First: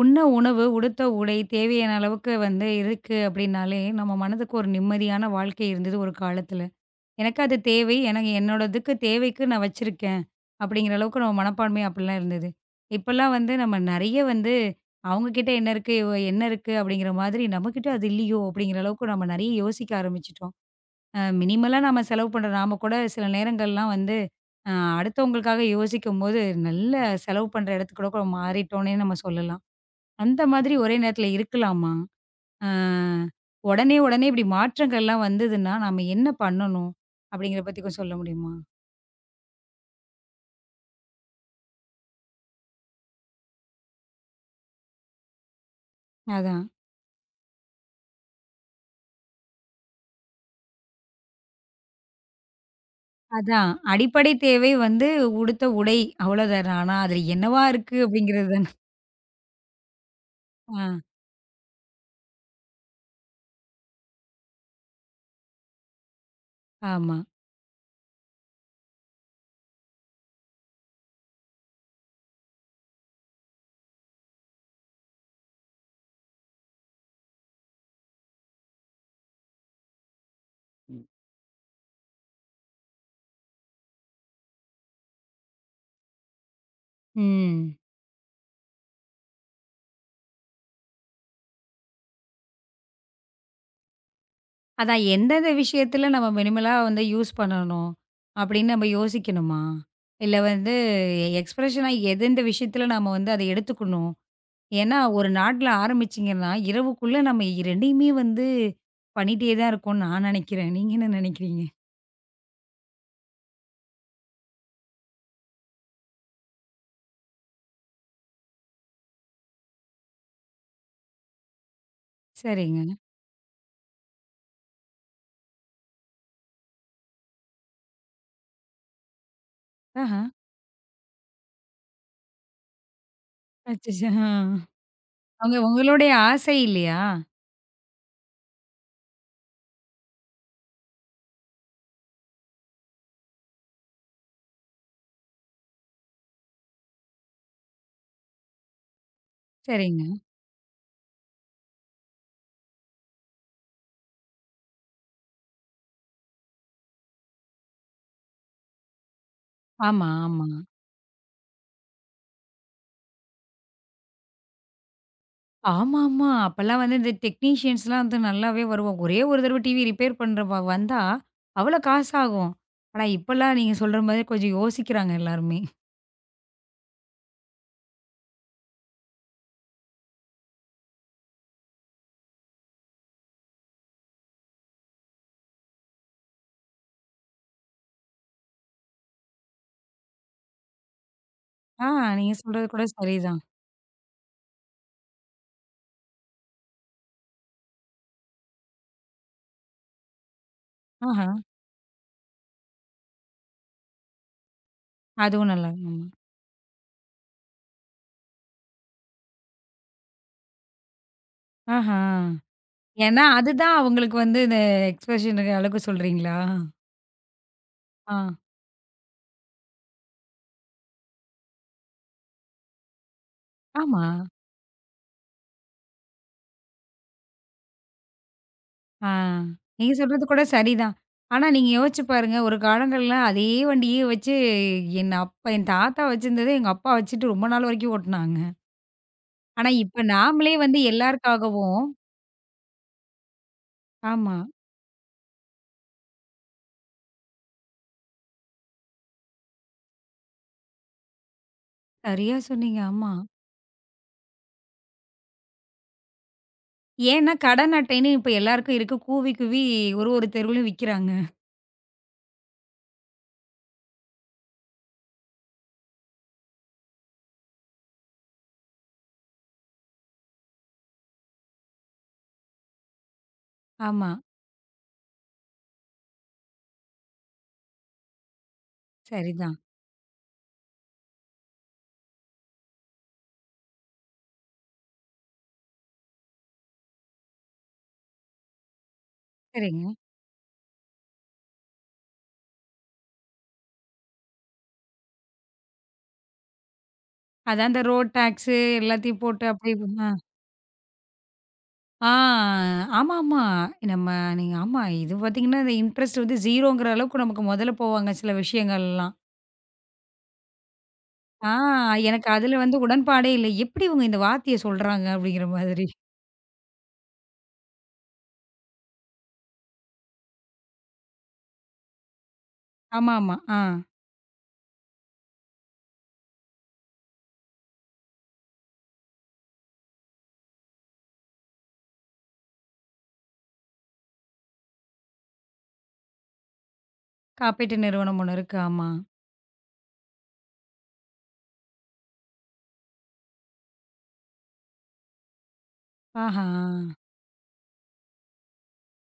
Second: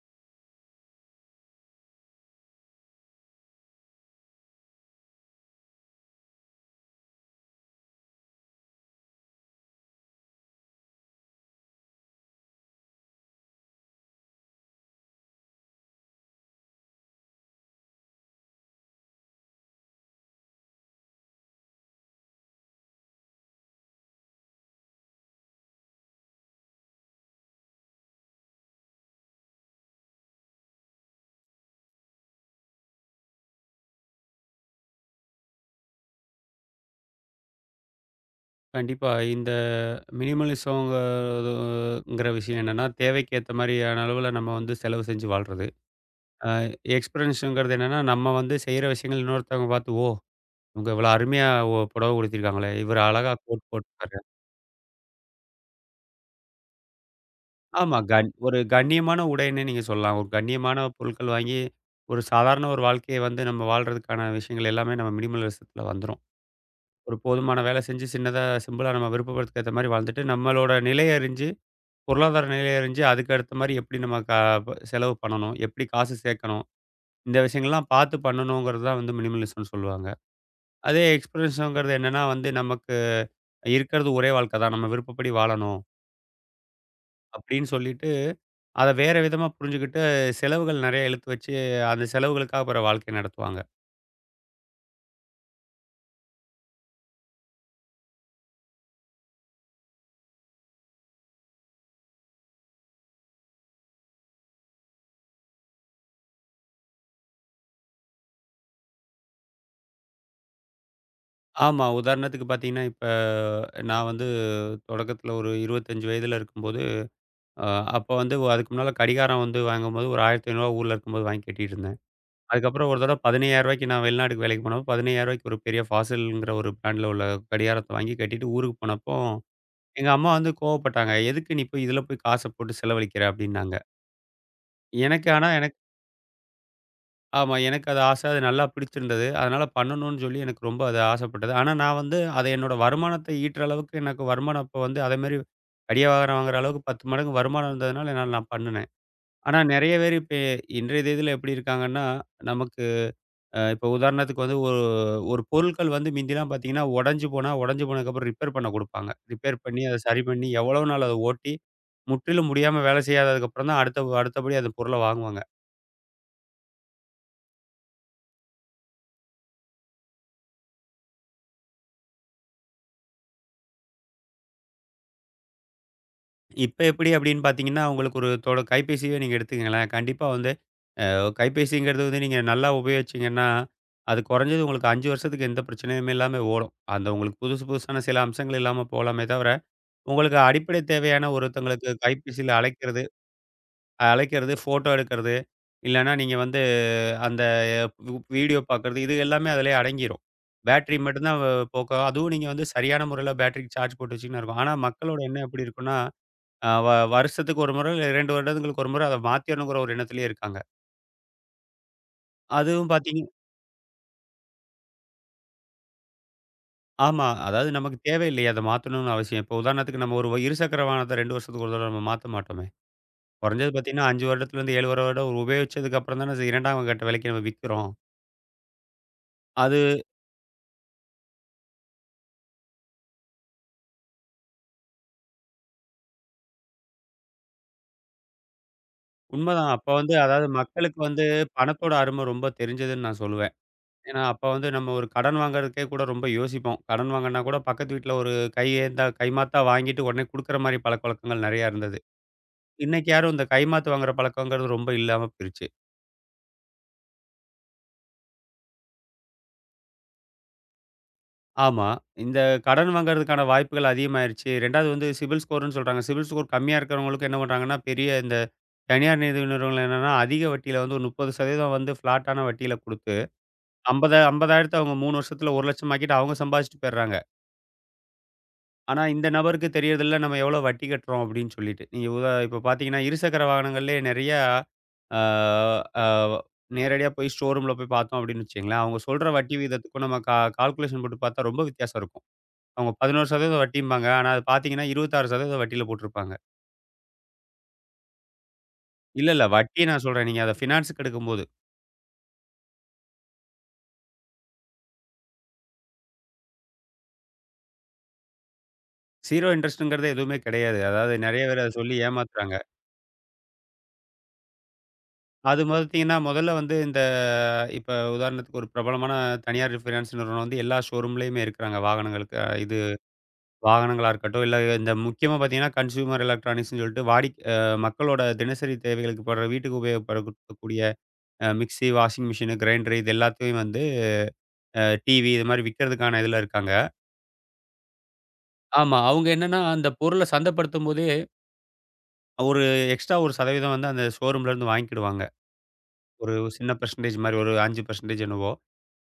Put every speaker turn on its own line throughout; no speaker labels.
உண்ண உணவு, உடுத்த உடை தேவையான அளவுக்கு வந்து இருக்கு அப்படின்னாலே, நம்ம மனதுக்கு ஒரு நிம்மதியான வாழ்க்கை இருந்தது ஒரு காலத்துல. எனக்கு அது தேவை. எனக்கு என்னோடதுக்கு தேவைக்கு நான் வச்சிருக்கேன். அப்படிங்கிற அளவுக்கு நம்ம மனப்பான்மை அப்படிலாம் இருந்தது. இப்பலாம் வந்து நம்ம நெறைய வந்து அவங்க கிட்ட என்ன இருக்கு? இவ என்ன இருக்கு? அப்படிங்கிற மாதிரி நம்மகிட்ட அது இல்லையோ! அப்படிங்கிற அளவுக்கு நம்ம நெறைய யோசிக்க ஆரம்பிச்சுட்டோம். மினிமலா நம்ம செலவு பண்ற நாம கூட சில நேரங்கள்லாம் வந்து அ அடுத்தவங்களுக்காக யோசிக்கும்போது, நல்ல செலவு பண்ற இடத்துக்கு கூட மாறிட்டோன்னே நம்ம சொல்லலாம். அந்த மாதிரி ஒரே நேரத்துல இருக்கலாமா? அ உடனே, உடனே இப்படி மாற்றங்கள்லாம் வந்ததுன்னா, நாம என்ன பண்ணணும்? அப்படிங்கிறத பத்தி கொஞ்சம் சொல்ல முடியுமா?
கண்டிப்பா. இந்த மினிமலிசம்ங்கிறது விஷயம் என்னன்னா, தேவைக்கு ஏத்த மாரியான அளவுல நம்ம வந்து செலவு செஞ்சு வாழ்றது. அ
அதான்,
எக்ஸ்பென்ஸ்ங்கிறது என்னன்னா, நம்ம வந்து செய்ற விஷயங்கள் இன்னொருத்தவங்க பார்த்து, "ஓ! இவங்க இவ்வளோ அருமையா புடவ உடுத்தியிருக்காங்களே! இவரு அழகா கோட்
அதான்.
போட்டிருக்காரு."
அடிப்படை தேவை வந்து உடுத்த உடை அவ்வளோதானா? ஆனா அதுல என்னவா இருக்கு
ஆமா.
அப்படிங்கிறது
ஒரு
தான.
கண்ணியமான உடைன்னே நீங்க சொல்லலாம். ஒரு கண்ணியமான
ஆ,
பொருட்கள் வாங்கி, ஒரு சாதாரண ஒரு வாழ்க்கைய வந்து நம்ம வாழ்றதுக்கான விஷயங்கள் எல்லாமே நம்ம மினிமலிசத்துல வந்துரும்.
ஆமா.
ஒரு போதுமான வேலை செஞ்சு, சின்னதா சிம்பிளா நம்ம விருப்பப்படுறதுக்கு ஏத்த மாரி வாழ்ந்துட்டு, நம்மளோட நிலைய அறிஞ்சு பொருளாதார நிலை அறிஞ்சு, அதுக்கு அடுத்த மாரி எப்படி நம்ம க ப செலவு பண்ணணும்? எப்படி காசு சேர்க்கணும்? இந்த விஷயங்கள்லாம் பார்த்து பண்ணணுங்கிறது தான் வந்து மினிமலிசம்னு சொல்லுவாங்க. அதே எக்ஸ்பீரியன்ஸுங்கிறது என்னன்னா வந்து, நமக்கு இருக்கிறது ஒரே வாழ்க்கை தான். நம்ம விருப்பப்படி வாழணும் அப்படின்னு
ம்.
சொல்லிட்டு, அத வேற விதமா புரிஞ்சுகிட்டு, செலவுகள் நெறைய இழுத்து வச்சு, அந்த செலவுகளுக்காக பிறகு வாழ்க்கைய நடத்துவாங்க.
அதான் எந்தெந்த விஷயத்துல நம்ம மினிமலா வந்து யூஸ் பண்ணணும் அப்படின்னு நம்ம யோசிக்கணுமா? இல்ல வந்து எக்ஸ்பிரஷனா எதெந்த விஷயத்துல நாம வந்து அத எடுத்துக்கணும்? ஏன்னா, ஒரு நாட்ல ஆரம்பிச்சீங்கன்னா, இரவுக்குள்ள நம்ம 2யுமே வந்து பண்ணிட்டே தான் இருக்கோம்னு நான் நெனைக்கிறேன். நீங்க என்ன நெனைக்கிறீங்க?
ஆமா. உதாரணத்துக்கு பார்த்தீங்கன்னா, இப்ப நான் வந்து தொடக்கத்தில ஒரு 25 வயதில இருக்கும்போது, அ அப்ப வந்து அதுக்கு முன்னால கடிகாரம் வந்து வாங்கும்போது ஒரு ரூ. 1,500 ஊர்ல இருக்கும்போது வாங்கி கட்டிட்டு இருந்தேன்.
சரிங்க.
அதுக்கப்புறம் ஒரு தடவ ரூ. 15,000க்கு நான் வெளிநாட்டுக்கு வேலைக்கு போனப்போ, ரூ. 15,000க்கு ஒரு பெரிய ஃபாசில்ங்கிற ஒரு பிராண்ட்ல உள்ள கடிகாரத்த வாங்கி கட்டிட்டு ஊருக்கு போனப்போ, எங்க
ஆஹா.
அம்மா வந்து கோவப்பட்டாங்க. "எதுக்கு நீ போய் இதில போய் காச போட்டு செலவழிக்கிற?" அப்டின்னாங்க.
அச்சச்சோ! ஆ. அவங்க
எனக்கு
உங்களுடைய ஆசை இல்லையா?
ஆமா. எனக்கு அது ஆசை. அது நல்லா பிடிச்சிருந்தது. அதனால பண்ணணும்னு சொல்லி எனக்கு ரொம்ப அது ஆசைப்பட்டது. ஆனா நான் வந்து அத என்னோட வருமானத்த ஈட்டுற அளவுக்கு எனக்கு வருமானம் அப்ப வந்து அதேமாரி கடிகாரம் வாங்குற அளவுக்கு 10 மடங்கு வருமானம் இருந்ததுனால என்னால நான் பண்ணுனேன். ஆனா நெறைய
சரிங்க.
பேர் இப்ப இன்றைய தேதியில எப்டி இருக்காங்கன்னா, நமக்கு இப்போ உதாரணத்துக்கு வந்து ஒரு ஒரு பொருட்கள் வந்து மிந்திலாம் பார்த்தீங்கன்னா, உடைஞ்சு போனதுக்கப்புறம் ரிப்பேர் பண்ண குடுப்பாங்க. ரிப்பேர் பண்ணி அத
ஆமா,
சரி
ஆமா.
பண்ணி எவ்வளோ நாள் அத ஓட்டி, முற்றிலும் முடியாம வேலை செய்யாததுக்கப்புறம் தான் அடுத்தபடி அந்த பொருள வாங்குவாங்க.
ஆமாமா. அப்பலாம் வந்து இந்த டெக்னீஷியன்ஸ்லாம் வந்து நல்லாவே வருவாங்க. ஒரே ஒரு தடவ டிவி ரிப்பேர் பண்றவ வந்தா, அவ்வளோ காசு ஆகும். ஆனா, இப்பலாம் நீங்க சொல்ற மாரி கொஞ்சம் யோசிக்கிறாங்க எல்லாருமே.
இப்ப எப்படி அப்படின்னு பார்த்தீங்கன்னா, உங்களுக்கு ஒரு கைபேசியவே நீங்க எடுத்துக்கங்களேன். கண்டிப்பா வந்து அ கைபேசிங்கிறது வந்து நீங்க நல்லா உபயோகிச்சீங்கன்னா, அது குறைஞ்சது உங்களுக்கு 5 வருஷத்துக்கு எந்த பிரச்சனையுமே இல்லாம ஓடும். அந்த உங்களுக்கு புதுசு புதுசான சில அம்சங்கள் இல்லாம போலாமே தவிர, உங்களுக்கு அடிப்படை தேவையான
ஆ,
ஒருத்தங்களுக்கு
நீங்க
கைபேசியில
சொல்றது கூட
அழைக்கிறது
சரிதான்.
அழைக்கிறது, ஃபோட்டோ எடுக்கிறது, இல்லன்னா நீங்க வந்து அந்த வீடியோ பார்க்கறது, இது எல்லாமே அதிலயே அடங்கிரும். பேட்டரி
ஆஹா.
மட்டும் தான் போக்கும். அதுவும் நீங்க வந்து சரியான முறையில பேட்டரிக்கு சார்ஜ் போட்டு வச்சீங்கன்னா இருக்கும். ஆனா மக்களோட எண்ணம்
அதுவும்
எப்படி
நல்லா ஆமா.
இருக்குன்னா, அ வ வருஷத்துக்கு 1 முறை இல்ல 2 வருடங்களுக்கு 1 முறை அத மாத்திரணுங்கிற ஒரு எண்ணத்திலேயே இருக்காங்க.
ஆஹா.
அதுவும் பார்த்தீங்க.
ஏன்னா, அதுதான் அவங்களுக்கு வந்து இந்த எக்ஸ்பிரஷனுக்கு அளவுக்கு சொல்றீங்களா?
ஆமா. அதாவது நமக்கு
ஆ.
தேவையில்லையே அத மாத்தணும்னு அவசியம். இப்போ உதாரணத்துக்கு நம்ம ஒரு இருசக்கர வாகனத்த 2 வருஷத்துக்கு ஒரு தடவ நம்ம மாத்த மாட்டோமே! குறைஞ்சது
ஆமா.
பார்த்தீங்கன்னா 5 வருடத்துலேருந்து 7 வருடம் ஒரு உபயோகிச்சதுக்கு அப்புறம் தானே 2ஆம் கட்ட விலைக்கு நம்ம விக்கிறோம்.
ஆ.
அது
நீங்க சொல்றது கூட சரிதான். ஆனா, நீங்க யோசிச்சு பாருங்க, ஒரு காலங்கள்ல அதே வண்டியே வச்சு என் அப்பா என் தாத்தா வச்சிருந்தத எங்க அப்பா வச்சுட்டு ரொம்ப நாள் வரைக்கும் ஓட்டுனாங்க. ஆனா,
உண்மதான். அப்ப
இப்ப
வந்து அதாவது
நாமளே வந்து
மக்களுக்கு வந்து
எல்லாருக்காகவும்
பணத்தோட அரும ரொம்ப தெரிஞ்சதுன்னு நான் சொல்லுவேன். ஏன்னா,
ஆமா.
அப்ப வந்து நம்ம ஒரு கடன் வாங்குறதுக்கே கூட ரொம்ப யோசிப்போம். கடன் வாங்குனா கூட பக்கத்து வீட்ல ஒரு கையேந்தா கைமாத்தா வாங்கிட்டு உடனே குடுக்குற மாரி பழக்கவழக்கங்கள் நெறையா இருந்தது.
சரியா சொன்னீங்க.
இன்னைக்கு
ஆமா.
யாரும் இந்த கைமாத்து வாங்குற பழக்கங்கிறது ரொம்ப இல்லாம போயிருச்சு.
ஏன்னா, கடன் அட்டைன்னு இப்ப எல்லாருக்கும் இருக்கு. கூவி கூவி ஒரு ஒரு தெருவுலயும் விக்கிறாங்க.
ஆமா, இந்த கடன் வாங்குறதுக்கான வாய்ப்புகள் அதிகமாயிருச்சு. 2வது வந்து சிபில் ஸ்கோர்ன்னு சொல்றாங்க. சிபில் ஸ்கோர் கம்மியா இருக்கிறவங்களுக்கு என்ன பண்றாங்கன்னா, பெரிய இந்த தனியார் நிதி நிறுவனங்கள் என்னன்னா, அதிக வட்டியில வந்து ஒரு 30% வந்து ஃப்ளாட்டான வட்டியில குடுத்து
ஆமா.
50 50,000 அவங்க 3 வருஷத்துல 1,00,000 ஆக்கிட்டு அவங்க சம்பாதிச்சுட்டு போயிடுறாங்க. ஆனா இந்த
சரிதான்.
நபருக்கு தெரியறதில்ல நம்ம எவ்வளோ வட்டி கட்டுறோம் அப்படின்னு சொல்லிட்டு. நீங்க உதா இப்ப பார்த்தீங்கன்னா, இருசக்கர வாகனங்கள்லயே நிறையா ஆ ஆ நேரடியா போய் ஷோரூம்ல போய் பார்த்தோம் அப்படின்னு வச்சுக்கங்களேன், அவங்க சொல்ற வட்டி
சரிங்க.
விகிதத்துக்கும் நம்ம கால்குலேஷன் போட்டு பார்த்தா ரொம்ப வித்தியாசம் இருக்கும். அவங்க 11% வட்டிம்பாங்க. ஆனா அது பார்த்தீங்கன்னா, 26% வட்டியில போட்டிருப்பாங்க.
அதான் இந்த ரோட் டாக்ஸு எல்லாத்தையும்
இல்ல
போட்டு அப்படி
வட்டிய நான் சொல்றேன். நீங்க அத ஃபினான்ஸுக்கு எடுக்கும்போது.
ஆ ஆமாமா. நம்ம நீங்க ஆமா இது பார்த்தீங்கன்னா, இந்த இன்ட்ரெஸ்ட் வந்து 0ங்கிற அளவுக்கு நமக்கு மொதல்ல போவாங்க சில விஷயங்கள்லாம்.
0 இன்ட்ரெஸ்ட்ங்கிறது எதுவுமே கிடையாது. அதாவது நெறைய
ஆ
பேர் அத சொல்லி
எனக்கு
ஏமாத்துறாங்க.
அதுல வந்து உடன்பாடே இல்ல. "எப்படி இவங்க இந்த வார்த்தைய சொல்றாங்க?" அப்படிங்கிற
அது
மாதிரி.
பார்த்தீங்கன்னா, முதல்ல வந்து இப்ப உதாரணத்துக்கு ஒரு பிரபலமான தனியார் ஃபினான்ஸ் நிறுவனம் வந்து எல்லா ஷோரூம்லயுமே இருக்கிறாங்க. வாகனங்களுக்கு அ இது
ஆமாமா. ஆ
வாகனங்களா இருக்கட்டும், இல்ல இந்த முக்கியமா பார்த்தீங்கன்னா, கன்சியூமர் எலக்ட்ரானிக்ஸ்ன்னு சொல்லிட்டு வாடிக் அ மக்களோட தினசரி தேவைகளுக்கு படுற வீட்டுக்கு உபயோகப்படக்கூடிய மிக்ஸி, வாஷிங் மிஷினு, கிரைண்டரு இது எல்லாத்தையும் வந்து அ டிவி இது மாரி விக்கிறதுக்கான இதுல இருக்காங்க.
காப்பீட்டு நிறுவனம் ஒண்ணு இருக்கு. ஆமா.
ஆமா. அவங்க என்னன்னா, அந்த பொருள சந்தைப்படுத்தும்போதே ஒரு எக்ஸ்ட்ரா ஒரு சதவீதம் வந்து அந்த ஷோரூம்லேருந்து வாங்கிக்கிடுவாங்க. ஒரு
ஆஹா!
சின்ன பெர்சன்டேஜ் மாரி ஒரு 5% என்னவோ!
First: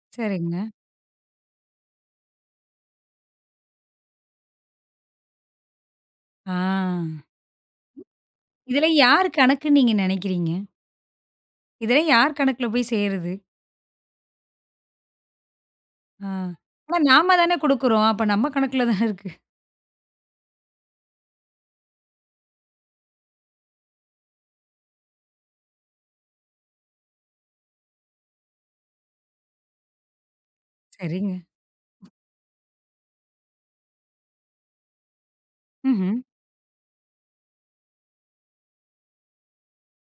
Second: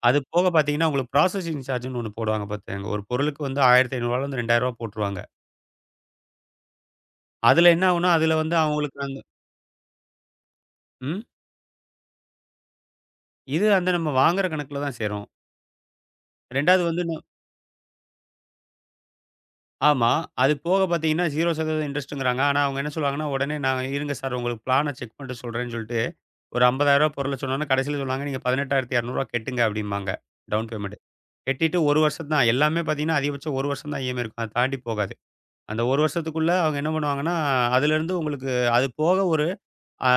அது போக
சரிங்க.
பார்த்தீங்கன்னா, உங்களுக்கு ப்ராசஸிங் சார்ஜ்ன்னு ஒண்ணு போடுவாங்க பாத்துக்கங்க. ஒரு பொருளுக்கு வந்து ரூ. 1500லேருந்து ரூ. 2,000 போட்டுருவாங்க.
ஆ
அதுல என்ன ஆகும்னா, அதுல வந்து
இதெல்லாம்
அவங்களுக்கு அந்த
யார் கணக்குன்னு நீங்க நெனைக்கிறீங்க?
ம்.
இதெல்லாம் யார் கணக்குல போய் சேருது?
இது அந்த நம்ம வாங்குற கணக்குல தான் சேரும்.
ஆ
2வது
ஆனா
வந்து நு
நாம தானே குடுக்குறோம். அப்ப நம்ம கணக்குல தானே இருக்கு.
ஆமா. அது போக பார்த்தீங்கன்னா, 0% இன்ட்ரெஸ்ட்டுங்கிறாங்க. ஆனா, அவங்க என்ன சொல்லுவாங்கன்னா, உடனே நான் இருங்க சார் உங்களுக்கு பிளான செக் பண்ணிட்டு சொல்றேன்னு சொல்லிட்டு, ஒரு ரூ. 50,000 பொருள சொன்னோனே, கடைசில சொல்லுவாங்க, நீங்க ரூ. 18,200 கட்டுங்க அப்படிம்பாங்க. Down payment.
சரிங்க.
கட்டிட்டு 1 வருஷம் தான். எல்லாமே பார்த்தீங்கன்னா, அதிகபட்சம் 1 வருஷம் தான் இஎம்ஐ இருக்கும். அத தாண்டி போகாது. அந்த 1
ம்ஹ்ம்.
வருஷத்துக்குள்ள அவங்க என்ன பண்ணுவாங்கன்னா, அதுலேருந்து உங்களுக்கு அது போக ஒரு ஆ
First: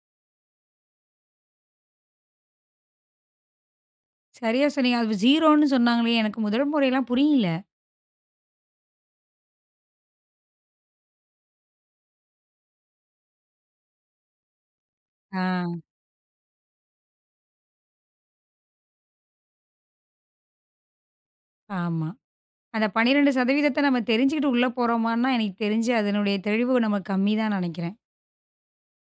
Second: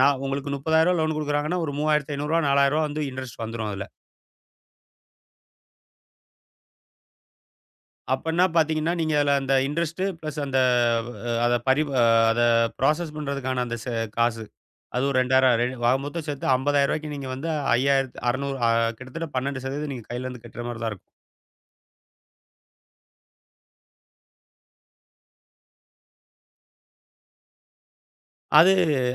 நான் உங்களுக்கு ரூ. 30,000 லோன் குடுக்குறாங்கன்னா, ஒரு ரூ. 3,500 ரூ. 4,000 வந்து இன்ட்ரெஸ்ட் வந்துரும் அதுல.
சரியா சொன்னீங்க. அது 0ன்னு சொன்னாங்களே! எனக்கு முதல் முறைலாம் புரியல.
அப்பன்னா பாத்தீங்கன்னா, நீங்க அதுல அந்த இன்ட்ரெஸ்ட்டு பிளஸ் அந்த அ அத பரி அத ப்ராசஸ் பண்றதுக்கான அந்த காசு. அது ஒரு
ஆ,
2,000 ஆக மொத்தம் சேர்த்து ரூ. 50,000 நீங்க வந்து 5,000 600 அ கிட்டத்தட்ட 12% நீங்க கையில இருந்து கட்டுற மாரி தான் இருக்கும்.
ஆமா. அந்த 12% நம்ம தெரிஞ்சுக்கிட்டு உள்ள போறோமான்னா, எனக்கு தெரிஞ்சு அதனுடைய தெளிவு நமக்கு கம்மி தான் நெனைக்கிறேன்.
அது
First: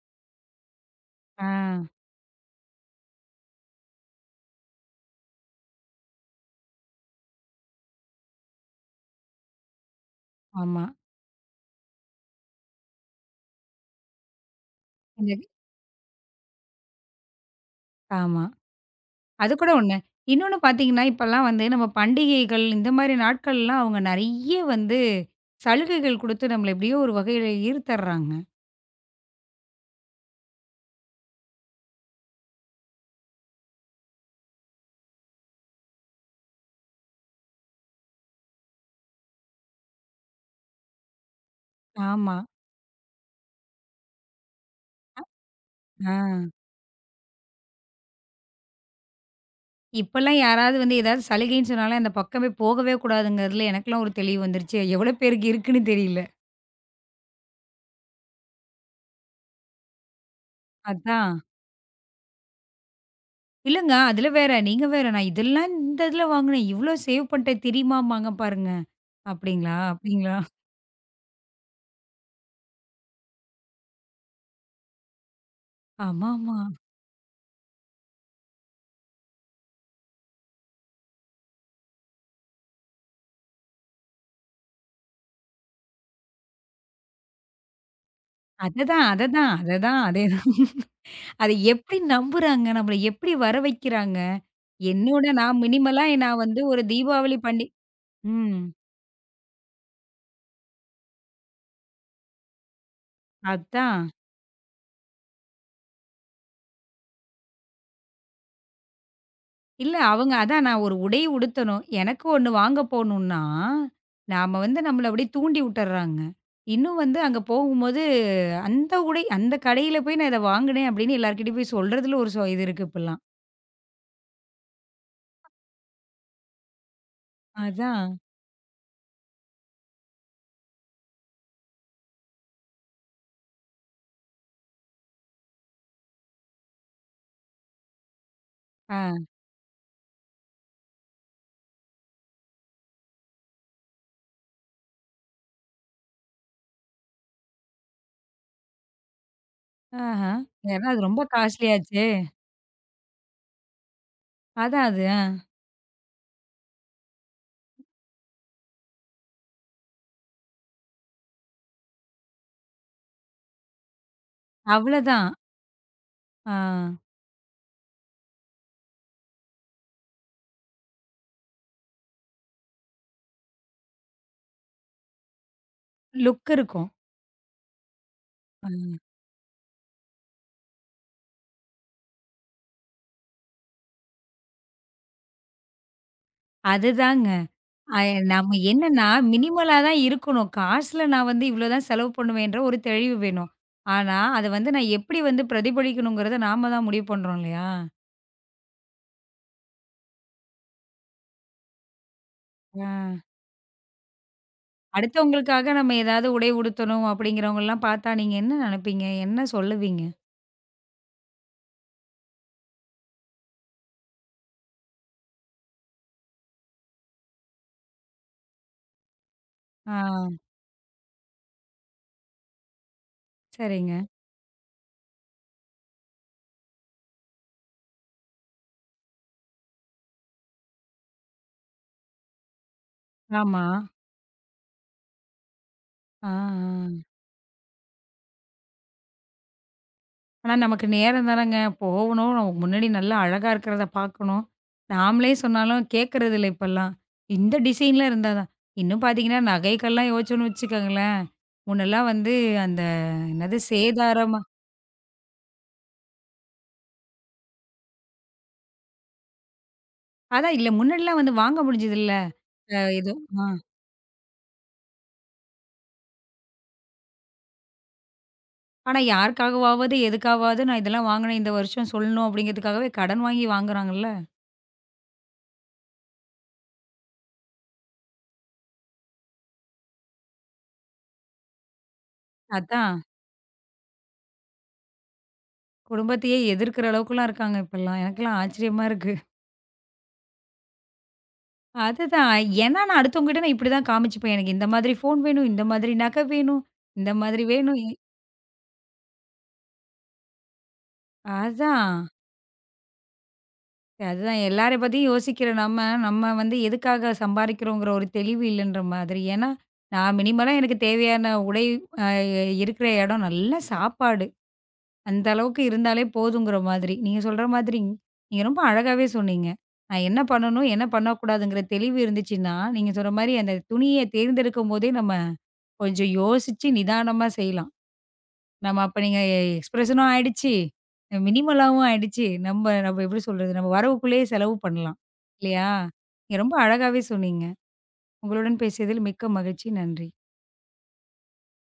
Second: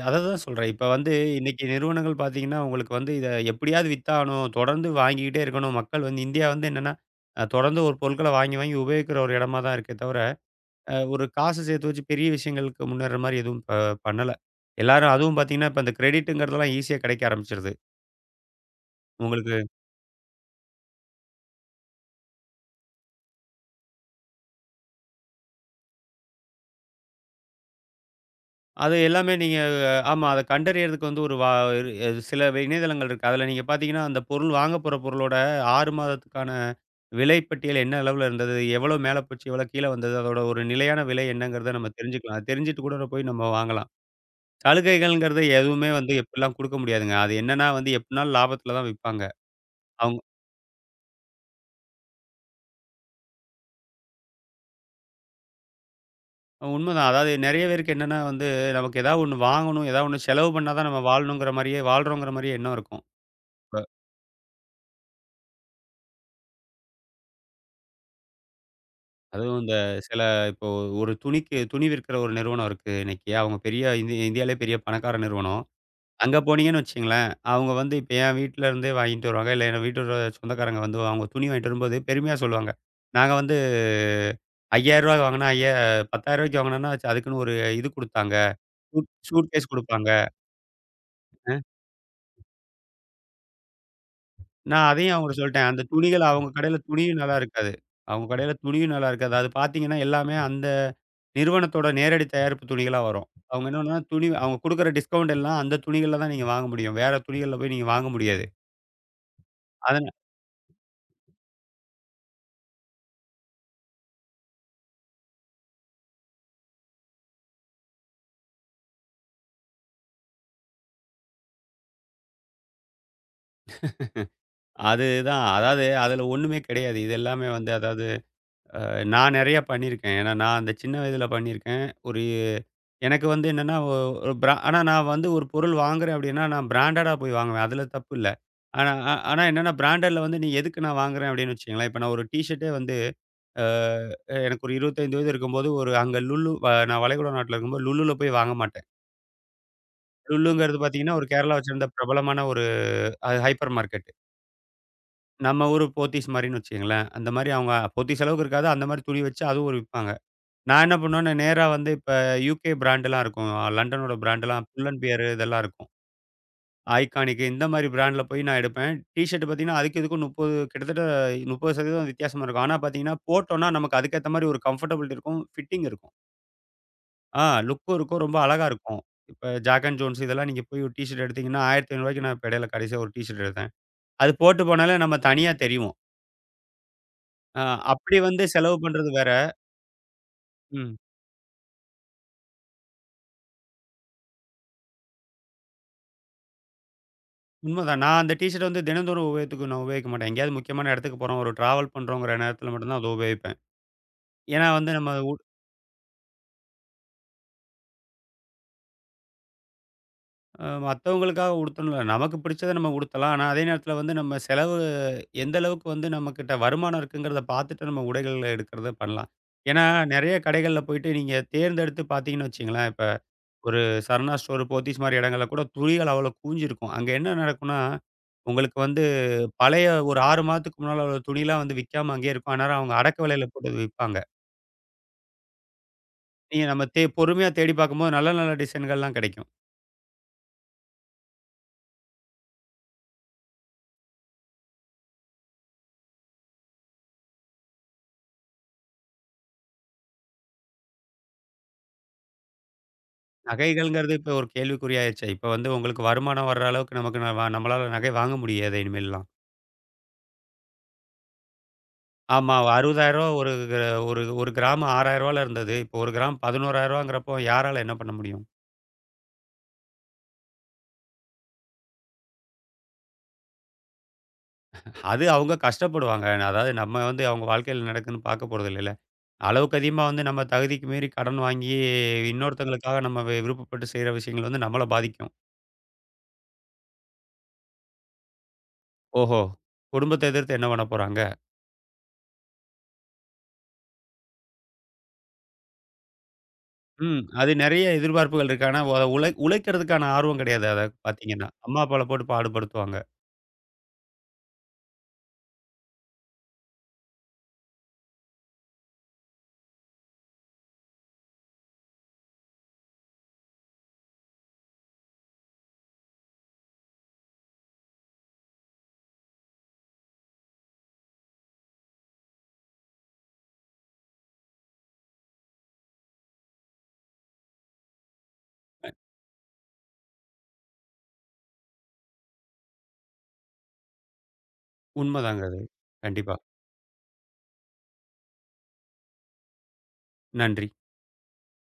அத தான் சொல்றேன். இப்ப வந்து
ஆ,
இன்னைக்கு நிறுவனங்கள் பாத்தீங்கன்னா, உங்களுக்கு வந்து இத எப்படியாவது வித்தாகணும், தொடர்ந்து வாங்கிக்கிட்டே இருக்கணும். மக்கள் வந்து இந்தியா வந்து என்னன்னா, தொடர்ந்து ஒரு பொருட்கள வாங்கி, வாங்கி உபயோகிக்கிற ஒரு இடமா தான் இருக்கே தவிர
ஆமா.
ஒரு காசு சேர்த்து வச்சு பெரிய விஷயங்களுக்கு முன்னேற மாரி எதுவும் பண்ணல. எல்லாரும்
இந்த
அதுவும் பார்த்தீங்கன்னா, இப்ப இந்த கிரெடிட்டுங்கிறதெல்லாம் ஈஸியா கிடைக்க ஆரம்பிச்சுருது.
ஆமா. அது
உங்களுக்கு
கூட ஒண்ணு. இன்னொன்னு பார்த்தீங்கன்னா, இப்பலாம் வந்து நம்ம பண்டிகைகள் இந்த மாரி நாட்கள்லாம் அவங்க நெறைய வந்து சலுகைகள் குடுத்து நம்மள எப்படியோ ஒரு வகையில ஈர்த்தர்றாங்க.
அது எல்லாமே நீங்க ஆமா. அத கண்டறியறதுக்கு வந்து ஒரு வ இரு சில இணையதளங்கள் இருக்கு. அதுல நீங்க பார்த்தீங்கன்னா, அந்த பொருள் வாங்க போற பொருளோட 6 மாதத்துக்கான விலை பட்டியல் என்ன அளவுல இருந்தது? எவ்வளோ மேல போச்சு? எவ்வளோ கீழ வந்தது? அதோட ஒரு நிலையான விலை என்னங்கிறத நம்ம
ஆமா.
தெரிஞ்சுக்கலாம். அது தெரிஞ்சுட்டு கூட போய் நம்ம வாங்கலாம். சலுகைகள்ங்கிறது எதுவுமே
ஆ.
வந்து எப்படிலாம் குடுக்க முடியாதுங்க. அது என்னன்னா வந்து எப்படினாலும் லாபத்துல தான் விப்பாங்க. அவங்க
இப்பலாம் யாராவது வந்து ஏதாவது சலுகைன்னு சொன்னாலே அந்த பக்கமே போகவே கூடாதுங்கிறதுல எனக்கெல்லாம் ஒரு தெளிவு வந்துருச்சு. எவ்வளோ பேருக்கு இருக்குன்னு தெரியல.
உண்மதான். அதாவது நெறைய பேருக்கு என்னன்னா வந்து, நமக்கு ஏதாவது ஒண்ணு வாங்கணும், ஏதாவது ஒண்ணு செலவு பண்ணா தான் நம்ம
அதான்.
வாழணுங்கிற மாரியே வாழ்றோங்கிற மாரியே எண்ணம் இருக்கும். அ.
இல்லங்க. அதில வேற. நீங்க வேற. நான் இதெல்லாம் இந்த இதில வாங்குனேன். இவ்ளோ சேவ் பண்ணிட்டேன் தெரியுமாம்பாங்க பாருங்க.
அதுவும் இந்த
அப்டிங்களா?
சில
அப்டிங்களா?
இப்போ ஒரு துணிக்கு துணி விற்கிற ஒரு நிறுவனம் இருக்கு இன்னைக்கு. அவங்க பெரிய இந்தியாவிலேயே பெரிய பணக்கார நிறுவனம். அங்க
ஆமாமா.
போனீங்கன்னு வச்சுக்கங்களேன், அவங்க வந்து இப்ப என் வீட்ல இருந்தே வாங்கிட்டு வருவாங்க. இல்ல என் வீட்டோட சொந்தக்காரங்க வந்து அவங்க துணி வாங்கிட்டு வரும்போது பெருமையா சொல்லுவாங்க. நாங்க வந்து ரூ. 5,000 வாங்குனா, ரூ. 10,000 வாங்குனோம்னா அதுக்குன்னு ஒரு இது குடுத்தாங்க.
அததான், அததான்,
சூட்கேஸ்
அததான்.
குடுப்பாங்க.
அதேதான். அத எப்டி நம்புறாங்க? நம்மள எப்டி வர வைக்கிறாங்க?
நான் அதையும்
என்னோட
அவங்கட்ட
நான்
சொல்ட்டேன். அந்த
மினிமலா
துணிகள்
நான்
அவங்க
வந்து
கடையில
ஒரு
துணியும் நல்லா
தீபாவளி பண்டி
இருக்காது.
ம்.
அது பார்த்தீங்கன்னா, எல்லாமே அந்த நிறுவனத்தோட நேரடி தயாரிப்பு துணிகளா வரும். அவங்க என்னன்னா
அதான்.
துணி அவங்க குடுக்குற டிஸ்கவுண்ட் எல்லாம் அந்த துணிகள்ல தான் நீங்க வாங்க முடியும். வேற துணிகள்ல போய் நீங்க வாங்க முடியாது.
இல்ல
அதனா
அவங்க அதான் நான் ஒரு உடை உடுத்தணும். எனக்கு ஒண்ணு வாங்க போணும்னா, நாம வந்து நம்மள அப்படியே தூண்டி விட்டுர்றாங்க. இன்னும் வந்து அங்க போகும்போது, அந்த உடை அந்த கடையில போய் நான் இத வாங்குனேன் அப்படின்னு எல்லார்கிட்டயும் போய் சொல்றதுல ஒரு சோ இது இருக்கு இப்பலாம்.
அதுதான். அதாவது அதுல ஒண்ணுமே கிடையாது. இது எல்லாமே வந்து அதாவது
அதான்.
நான் நெறையா பண்ணியிருக்கேன். ஏன்னா, நான் அந்த சின்ன வயதில பண்ணியிருக்கேன். ஒரு எனக்கு வந்து என்னன்னா, ஒ ஒரு பிரா ஆனா நான் வந்து ஒரு பொருள் வாங்குறேன் அப்டின்னா, நான் பிராண்டடா போய் வாங்குவேன். அதுல தப்பு இல்ல.
ஆ.
ஆனா என்னன்னா பிராண்டட்ல வந்து நீ எதுக்கு நான் வாங்குறேன் அப்டின்னு வச்சுக்கங்களேன். இப்ப நான் ஒரு டீ ஷர்ட்டே வந்து அ எனக்கு ஒரு 25 வயது இருக்கும்போது, ஒரு அங்க லுலு வ நான் வளைகுடா நாட்ல இருக்கும்போது லுலுல போய் வாங்க மாட்டேன்.
ஆஹா.
லுலுங்கிறது
ஏன்னா அது
பார்த்தீங்கன்னா,
ரொம்ப
ஒரு கேரளாவ சேர்ந்த
காஸ்ட்லியாச்சே.
பிரபலமான ஒரு அது ஹைப்பர் மார்க்கெட்.
அதான் அது. ஆ.
நம்ம ஊரு போத்தீஸ் மாரின்னு வச்சுக்கங்களேன். அந்த மாரி அவங்க போத்தீஸ் அளவுக்கு இருக்காது. அந்த மாரி துணி வச்சு அதுவும் ஒரு விப்பாங்க. நான் என்ன பண்ணுவேன்னா, நேரா வந்து இப்ப யுகே பிராண்ட்லாம் இருக்கும். லண்டனோட பிராண்ட்லாம் புல் அண்ட் பியர்
அவ்வளதான்.
இதெல்லாம் இருக்கும்.
ஆ.
ஐகானிக் இந்த மாரி பிராண்ட்ல போய் நான் எடுப்பேன். டீ ஷர்ட் பார்த்தீங்கன்னா, அதுக்கு இதுக்கும் 30 கிட்டத்தட்ட 30% வித்தியாசமா இருக்கும். ஆனா பார்த்தீங்கன்னா, போட்டோம்னா நமக்கு அதுக்கேத்த மாரி ஒரு கம்ஃபர்டபிலிட்டி இருக்கும். ஃபிட்டிங் இருக்கும்.
லுக் இருக்கும்.
ஆ லுக்கும் இருக்கும். ரொம்ப அழகா இருக்கும். இப்ப ஜாக் அண்ட் ஜோன்ஸ் இதெல்லாம் நீங்க போய் ஒரு டீ ஷர்ட் எடுத்தீங்கன்னா, ரூ. 1500க்கு நான் இப்ப இடையில கடைசியா ஒரு டீ ஷர்ட் எடுத்தேன். அது போட்டு போனாலே நம்ம தனியா தெரிவோம்.
அதுதாங்க.
அ
அய
அப்படி வந்து
நம்ம
செலவு
என்னன்னா,
பண்றது வேற.
மினிமலா தான் இருக்கணும்.
ம்.
காசுல நான் வந்து இவ்ளோ தான் செலவு பண்ணுவேன்ற ஒரு தெளிவு வேணும். ஆனா, அத வந்து நான் எப்படி வந்து பிரதிபலிக்கணுங்கிறத நாம தான் முடிவு பண்றோம் இல்லையா?
உண்மதான். நான் அந்த டீ ஷர்ட்ட வந்து தினந்தோறும் உபயோகத்துக்கு நான் உபயோகிக்க மாட்டேன். எங்கேயாவது முக்கியமான இடத்துக்கு போறோம், ஒரு டிராவல் பண்றோங்கிற நேரத்தில
ஆ
மட்டும் தான் அதை உபயோகிப்பேன். ஏன்னா வந்து நம்ம உ
அடுத்தவங்களுக்காக நம்ம ஏதாவது உடை உடுத்தணும் அப்படிங்கிறவங்கலாம் பார்த்தா, நீங்க என்ன நெனைப்பீங்க? என்ன சொல்லுவீங்க?
அ மத்தவங்களுக்காக உடுத்தணும்ல. நமக்கு பிடிச்சத நம்ம உடுத்தலாம். ஆனா அதே நேரத்தில வந்து நம்ம செலவு எந்த அளவுக்கு வந்து நம்மகிட்ட வருமானம் இருக்குங்கிறத பார்த்துட்டு நம்ம உடைகள் எடுக்கிறத பண்ணலாம். ஏன்னா
ஆ
நெறைய கடைகள்ல போயிட்டு நீங்க தேர்ந்தெடுத்து பார்த்தீங்கன்னு வச்சுக்கங்களேன், இப்ப ஒரு
சரிங்க.
சரணா ஸ்டோர், போத்தீஸ் மாரி இடங்கள்ல கூட துணிகள் அவ்வளோ கூஞ்சிருக்கும். அங்க என்ன நடக்கும்னா, உங்களுக்கு வந்து பழைய ஒரு 6 மாதத்துக்கு முன்னால உள்ள துணிலாம் வந்து விக்காம அங்கேயே இருக்கும். அந்நேரம் அவங்க அடக்க விலையில
ஆமா.
போட்டு விப்பாங்க.
ஆ,
நீங்க நம்ம தே
ஆ.
பொறுமையா தேடி பார்க்கும்போது நல்ல நல்ல டிசைன்கள்லாம் கிடைக்கும்.
ஆனா, நமக்கு நேரம் தானங்க. போகணும். நமக்கு முன்னாடி நல்லா அழகா இருக்கிறத பார்க்கணும். நாமளே சொன்னாலும் கேட்கறது இல்ல இப்பல்லாம். இந்த டிசைன்ல இருந்தா தான். இன்னும் பார்த்தீங்கன்னா, நகைக்கெல்லாம் யோசிச்சோம்னு வச்சுக்கோங்களேன், முன்னெல்லாம் வந்து அந்த என்னது
நகைகள்ங்கிறது இப்ப
சேதாரமா
ஒரு கேள்விக்குறியாயிருச்சே. இப்ப வந்து உங்களுக்கு வருமானம் வர்ற அளவுக்கு நமக்கு ந வ நம்மளால நகை வாங்க முடியாதே இனிமேல்லாம்.
அதான் இல்ல முன்னாடிலாம் வந்து வாங்க முடிஞ்சதில்ல.
ஆமா. ரூ.
அ இது
60,000
ஆ.
ஒரு கிர- ஒரு ஒரு கிராம் ரூ. 6,000ல இருந்தது. இப்போ ஒரு கிராம் ரூ. 11,000ங்கிறப்போ யாரால என்ன பண்ண முடியும்?
ஆனா யாருக்காகவாவது, எதுக்காகவாவது நான் இதெல்லாம் வாங்கினேன் இந்த வருஷம் சொல்லணும் அப்படிங்கிறதுக்காகவே கடன் வாங்கி வாங்குறாங்கல்ல.
அது அவங்க கஷ்டப்படுவாங்க. அதாவது நம்ம வந்து அவங்க வாழ்க்கையில நடக்குதுன்னு பார்க்க போறதில்லைல்ல. அளவுக்கு அதிகமா வந்து நம்ம தகுதிக்கு மீறி கடன் வாங்கி
அதான்
இன்னொருத்தங்களுக்காக நம்ம விருப்பப்பட்டு செய்ற விஷயங்கள் வந்து நம்மள பாதிக்கும்.
குடும்பத்தையே எதிர்க்கிற அளவுக்குலாம் இருக்காங்க இப்பல்லாம். எனக்கெல்லாம் ஆச்சரியமா இருக்கு.
ஓஹோ! குடும்பத்த எதிர்த்து என்ன பண்ண போறாங்க?
அதுதான். ஏன்னா நான் அடுத்தவங்ககிட்ட நான் இப்படிதான் காமிச்சுப்பேன். எனக்கு இந்த மாதிரி ஃபோன் வேணும், இந்த மாதிரி நகை வேணும், இந்த
ம்.
மாதிரி
அது
வேணும். இ
நெறைய எதிர்பார்ப்புகள் இருக்கு. ஆனா ஒ உழை உழைக்கிறதுக்கான ஆர்வம் கிடையாது. அத பார்த்தீங்கன்னா. அம்மா,
அதான்.
அப்பால போட்டு பாடுபடுத்துவாங்க.
அதுதான் எல்லார பத்தியும் யோசிக்கிற நம்ம, நம்ம வந்து எதுக்காக சம்பாரிக்கிறோங்கிற ஒரு தெளிவு இல்லன்ற மாதிரி. ஏன்னா, நான் மினிமலா எனக்கு தேவையான உடை அ இருக்கிற இடம், நல்ல சாப்பாடு. அந்த அளவுக்கு இருந்தாலே போதுங்கிற மாதிரி. நீங்க சொல்ற மாதிரி, நீங்க ரொம்ப அழகாவே சொன்னீங்க. நான் என்ன பண்ணணும், என்ன பண்ணக்கூடாதுங்கிற தெளிவு இருந்துச்சுன்னா, நீங்க சொல்ற மாரி அந்த துணிய தேர்ந்தெடுக்கும்போதே நம்ம கொஞ்சம் யோசிச்சு நிதானமா செய்யலாம். நம்ம அப்ப நீங்க எக்ஸ்பிரஷனும் ஆயிடுச்சு, மினிமலாவும் ஆயிடுச்சு. நம்ம நம்ம எப்படி சொல்றது? நம்ம வரவுக்குள்ளேயே செலவு பண்ணலாம்.
உண்மதாங்க அது.
இல்லையா?
கண்டிப்பா.
நீங்க ரொம்ப அழகாவே சொன்னீங்க. உங்களுடன் பேசியதில் மிக்க மகிழ்ச்சி. நன்றி.
நன்றி.